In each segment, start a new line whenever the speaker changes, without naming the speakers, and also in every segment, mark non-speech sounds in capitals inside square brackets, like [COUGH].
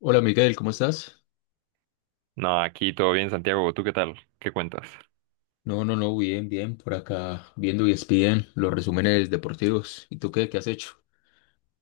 Hola Miguel, ¿cómo estás?
No, aquí todo bien, Santiago. ¿Tú qué tal? ¿Qué cuentas?
No, no, no, bien, bien, por acá viendo y ESPN, los resúmenes deportivos. ¿Y tú qué has hecho?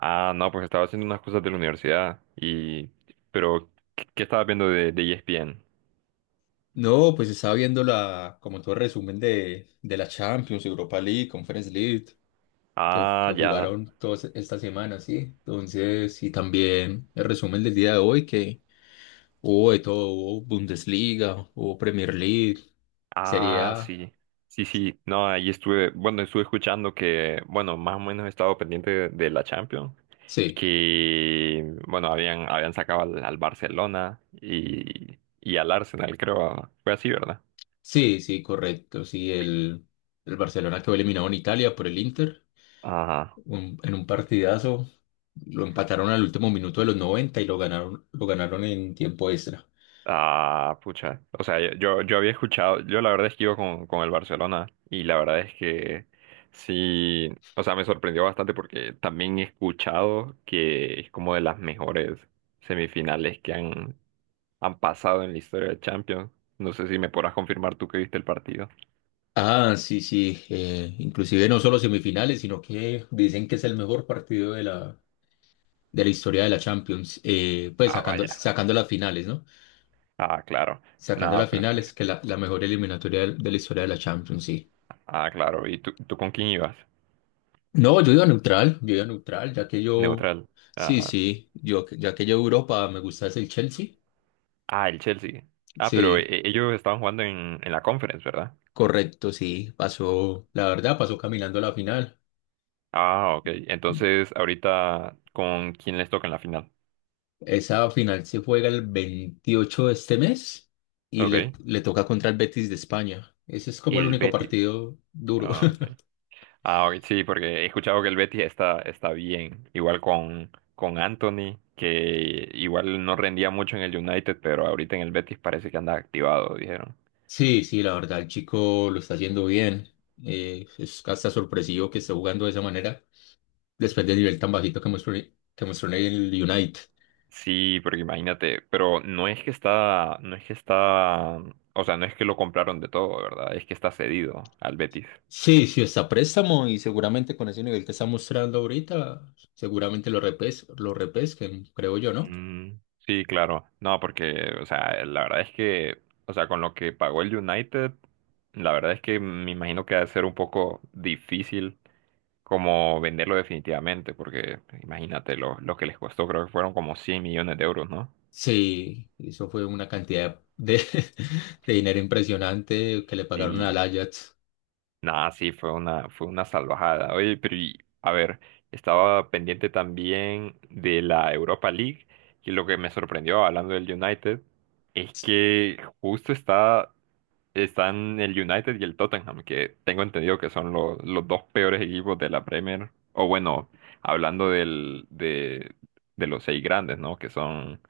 Ah, no, pues estaba haciendo unas cosas de la universidad y... Pero, ¿qué, qué estabas viendo de ESPN?
No, pues estaba viendo como todo el resumen de la Champions, Europa League, Conference League, que,
Ah,
que
ya.
jugaron todas esta semana, ¿sí? Entonces, y también el resumen del día de hoy, que hubo de todo, hubo Bundesliga, hubo Premier League, Serie
Ah,
A,
sí. Sí, sí. No, ahí estuve... Bueno, estuve escuchando que... Bueno, más o menos he estado pendiente de la Champions.
sí,
Que... Bueno, habían sacado al Barcelona y al Arsenal, creo. Fue así, ¿verdad?
sí, sí, correcto, sí, el Barcelona quedó eliminado en Italia por el Inter.
Ajá.
En un partidazo. Lo empataron al último minuto de los 90 y lo ganaron en tiempo extra.
Ah, pucha. O sea, yo había escuchado, yo la verdad es que iba con el Barcelona y la verdad es que sí, o sea, me sorprendió bastante porque también he escuchado que es como de las mejores semifinales que han pasado en la historia de Champions. No sé si me podrás confirmar tú que viste el partido.
Ah, sí, sí. Inclusive no solo semifinales, sino que dicen que es el mejor partido de la historia de la Champions. Pues
Ah,
sacando,
vaya.
sacando las finales, ¿no?
Ah, claro.
Sacando
Nada,
las
pues.
finales, que la mejor eliminatoria de la historia de la Champions, sí.
Ah, claro. ¿Y tú con quién ibas?
No, yo iba neutral,
Neutral.
sí,
Ah,
sí, ya que yo Europa me gusta es el Chelsea,
ah, el Chelsea. Ah, pero
sí.
ellos estaban jugando en la Conference, ¿verdad?
Correcto, sí, pasó, la verdad, pasó caminando a la final.
Ah, ok. Entonces, ahorita, ¿con quién les toca en la final?
Esa final se juega el 28 de este mes y
Ok.
le toca contra el Betis de España. Ese es como el
El
único
Betis.
partido duro.
Ah,
[LAUGHS]
ok. Ah, ok, sí, porque he escuchado que el Betis está, está bien. Igual con Anthony, que igual no rendía mucho en el United, pero ahorita en el Betis parece que anda activado, dijeron.
Sí, sí, la verdad, el chico lo está haciendo bien. Es hasta sorpresivo que esté jugando de esa manera, después del nivel tan bajito que mostró, en el United.
Sí, porque imagínate, pero no es que está, o sea, no es que lo compraron de todo, ¿verdad? Es que está cedido al Betis.
Sí, sí, está a préstamo y seguramente con ese nivel que está mostrando ahorita, seguramente lo repesquen, creo yo, ¿no?
Mm, sí, claro. No, porque, o sea, la verdad es que, o sea, con lo que pagó el United, la verdad es que me imagino que ha de ser un poco difícil como venderlo definitivamente, porque imagínate lo que les costó, creo que fueron como 100 millones de euros, ¿no?
Sí, eso fue una cantidad de, [LAUGHS] de dinero impresionante que le pagaron al
Y
Ajax
nada, sí, fue una salvajada. Oye, pero a ver, estaba pendiente también de la Europa League, y lo que me sorprendió hablando del United es que justo está. Están el United y el Tottenham, que tengo entendido que son los dos peores equipos de la Premier. O bueno, hablando de los seis grandes, ¿no? Que son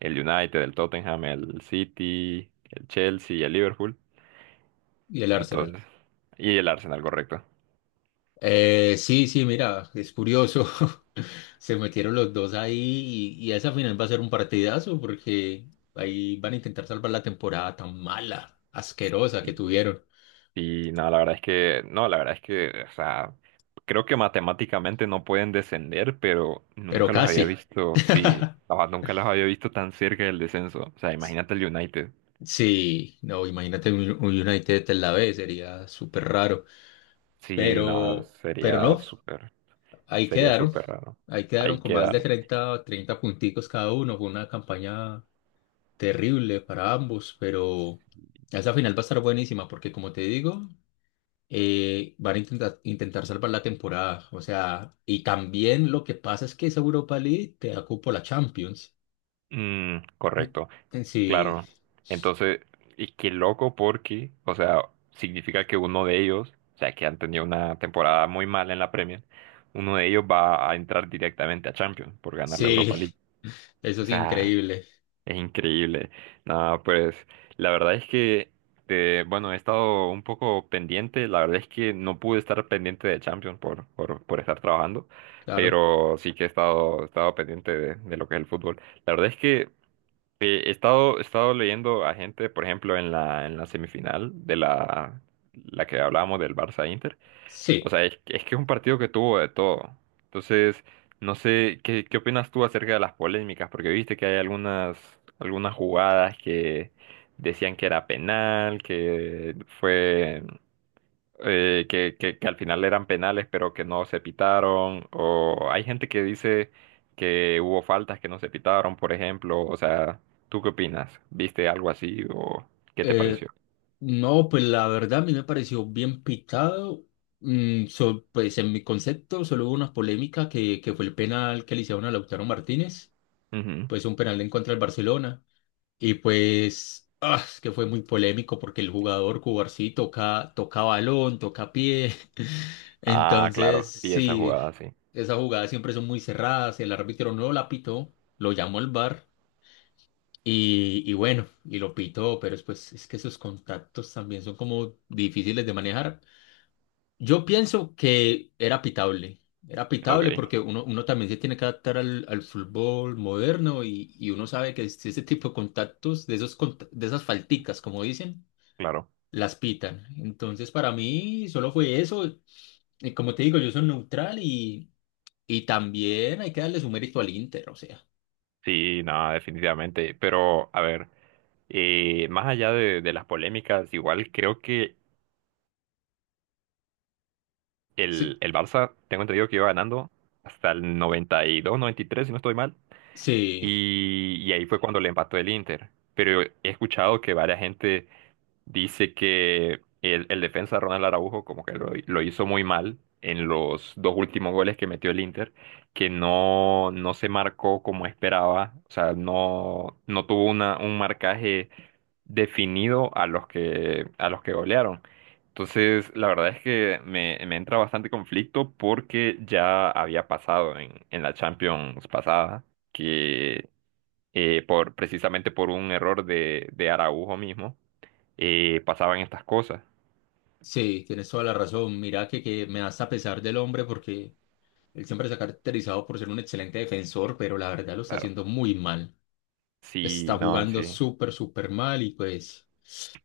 el United, el Tottenham, el City, el Chelsea y el Liverpool.
y al Arsenal.
Entonces, y el Arsenal, correcto.
Sí, sí, mira, es curioso. [LAUGHS] Se metieron los dos ahí y esa final va a ser un partidazo porque ahí van a intentar salvar la temporada tan mala, asquerosa que
Y,
tuvieron,
y no, la verdad es que, no, la verdad es que, o sea, creo que matemáticamente no pueden descender, pero
pero
nunca los había
casi.
visto,
[LAUGHS]
sí, o sea, nunca los había visto tan cerca del descenso. O sea, imagínate el United.
Sí, no, imagínate un United en la B, sería súper raro,
Sí, no,
pero, pero no, Ahí
sería
quedaron,
súper raro.
ahí quedaron
Ahí
con más de
quedaron.
treinta punticos cada uno. Fue una campaña terrible para ambos, pero esa final va a estar buenísima porque, como te digo, van a intentar salvar la temporada. O sea, y también lo que pasa es que esa Europa League te da cupo a la Champions.
Mm, correcto,
Sí,
claro. Entonces, y qué loco porque, o sea, significa que uno de ellos, o sea, que han tenido una temporada muy mala en la Premier, uno de ellos va a entrar directamente a Champions por ganar la Europa
sí,
League.
eso
O
es
sea,
increíble,
es increíble. Nada, pues la verdad es que, bueno, he estado un poco pendiente. La verdad es que no pude estar pendiente de Champions por estar trabajando,
claro.
pero sí que he estado pendiente de lo que es el fútbol. La verdad es que he estado leyendo a gente, por ejemplo, en la semifinal de la que hablábamos del Barça-Inter. O
Sí,
sea, es que es un partido que tuvo de todo. Entonces, no sé, ¿qué, qué opinas tú acerca de las polémicas? Porque viste que hay algunas, algunas jugadas que decían que era penal, que fue, que al final eran penales, pero que no se pitaron. O hay gente que dice que hubo faltas que no se pitaron, por ejemplo. O sea, ¿tú qué opinas? ¿Viste algo así o qué te
eh,
pareció?
no, pues la verdad a mí me pareció bien pitado. Pues en mi concepto solo hubo una polémica que fue el penal que le hicieron a Lautaro Martínez,
Ujú.
pues un penal en contra del Barcelona. Y pues ah, es que fue muy polémico porque el jugador Cubarsí sí toca, toca balón, toca pie. [LAUGHS]
Ah,
Entonces,
claro, y esa
sí,
jugada, sí.
esas jugadas siempre son muy cerradas. El árbitro no la pitó, lo llamó al VAR. Y bueno, y lo pitó, pero después es que esos contactos también son como difíciles de manejar. Yo pienso que era pitable
Ok,
porque uno también se tiene que adaptar al fútbol moderno y uno sabe que ese tipo de contactos, de esos, de esas falticas, como dicen,
claro.
las pitan. Entonces, para mí solo fue eso. Y como te digo, yo soy neutral y también hay que darle su mérito al Inter, o sea.
Sí, no, definitivamente. Pero, a ver, más allá de las polémicas, igual creo que el,
Sí,
el Barça, tengo entendido que iba ganando hasta el 90, 92, 93, si no estoy mal.
sí.
Y ahí fue cuando le empató el Inter. Pero he escuchado que varias gente dice que el defensa Ronald Araujo como que lo hizo muy mal en los dos últimos goles que metió el Inter, que no se marcó como esperaba, o sea, no tuvo una, un marcaje definido a los que golearon. Entonces, la verdad es que me entra bastante conflicto porque ya había pasado en la Champions pasada, que por, precisamente por un error de Araujo mismo, pasaban estas cosas.
Sí, tienes toda la razón. Mira que me da hasta pesar del hombre porque él siempre se ha caracterizado por ser un excelente defensor, pero la verdad lo está
Claro.
haciendo muy mal.
Sí,
Está
no,
jugando
sí,
súper, súper mal y pues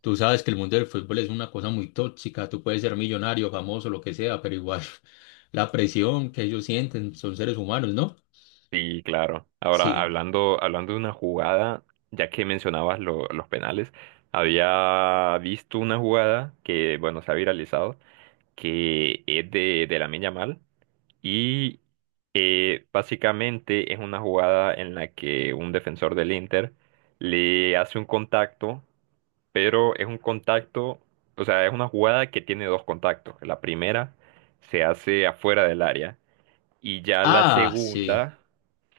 tú sabes que el mundo del fútbol es una cosa muy tóxica. Tú puedes ser millonario, famoso, lo que sea, pero igual [LAUGHS] la presión que ellos sienten son seres humanos, ¿no?
sí, claro. Ahora,
Sí.
hablando de una jugada, ya que mencionabas los penales, había visto una jugada que, bueno, se ha viralizado que es de Lamine Yamal y básicamente es una jugada en la que un defensor del Inter le hace un contacto, pero es un contacto, o sea, es una jugada que tiene dos contactos. La primera se hace afuera del área y ya la
Ah, sí.
segunda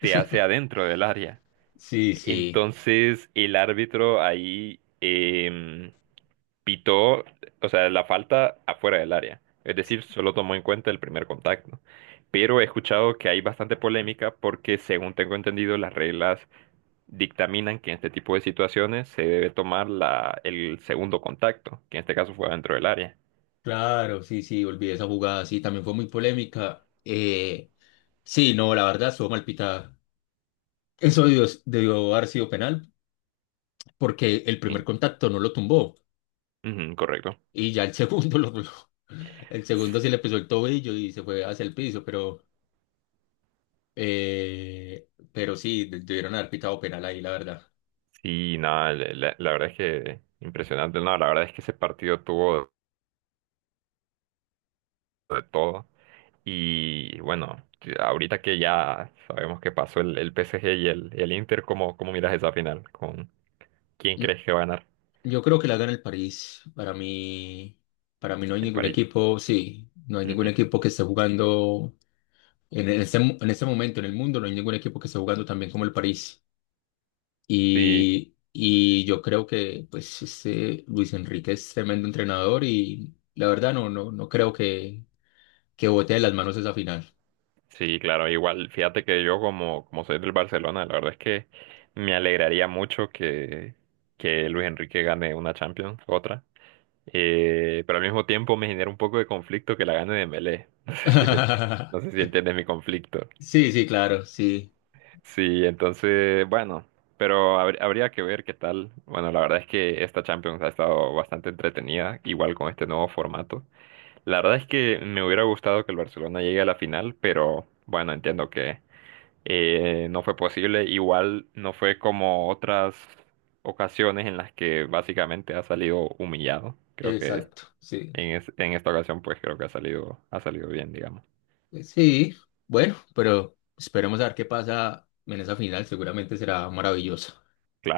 se hace
[LAUGHS]
adentro del área.
Sí, sí,
Entonces el árbitro ahí... pitó, o sea, la falta afuera del área. Es decir, solo tomó en cuenta el primer contacto. Pero he escuchado que hay bastante polémica porque, según tengo entendido, las reglas dictaminan que en este tipo de situaciones se debe tomar el segundo contacto, que en este caso fue dentro del área.
claro, sí, sí, olvidé esa jugada, sí, también fue muy polémica. Sí, no, la verdad, estuvo mal pitada. Eso debió haber sido penal, porque el primer
Sí.
contacto no lo tumbó,
Ujú, correcto.
y ya el segundo [LAUGHS] el segundo sí le pisó el tobillo y se fue hacia el piso, pero sí, debieron haber pitado penal ahí, la verdad.
Sí, nada, la verdad es que impresionante. No, la verdad es que ese partido tuvo de todo. Y bueno, ahorita que ya sabemos que pasó el PSG y el Inter, ¿cómo, cómo miras esa final? ¿Con quién
Mm,
crees que va a ganar?
Yo creo que la gana el París. Para mí no hay
El
ningún
París.
equipo, sí, no hay ningún
Ujú.
equipo que esté jugando en este momento en el mundo, no hay ningún equipo que esté jugando también como el París.
Sí,
Y yo creo que pues este Luis Enrique es tremendo entrenador y la verdad no, no, no creo que bote de las manos esa final.
sí, claro, igual, fíjate que yo como, como soy del Barcelona, la verdad es que me alegraría mucho que Luis Enrique gane una Champions, otra. Pero al mismo tiempo me genera un poco de conflicto que la gane Dembélé. [LAUGHS] No sé no sé
[LAUGHS]
si entiendes mi conflicto.
Sí, sí, claro, sí,
Sí, entonces, bueno, pero habría que ver qué tal. Bueno, la verdad es que esta Champions ha estado bastante entretenida, igual con este nuevo formato. La verdad es que me hubiera gustado que el Barcelona llegue a la final, pero bueno, entiendo que no fue posible. Igual no fue como otras ocasiones en las que básicamente ha salido humillado. Creo que
exacto, sí,
en esta ocasión, pues creo que ha salido bien, digamos.
pues sí, bueno, pero esperemos a ver qué pasa en esa final, seguramente será maravillosa.
Claro.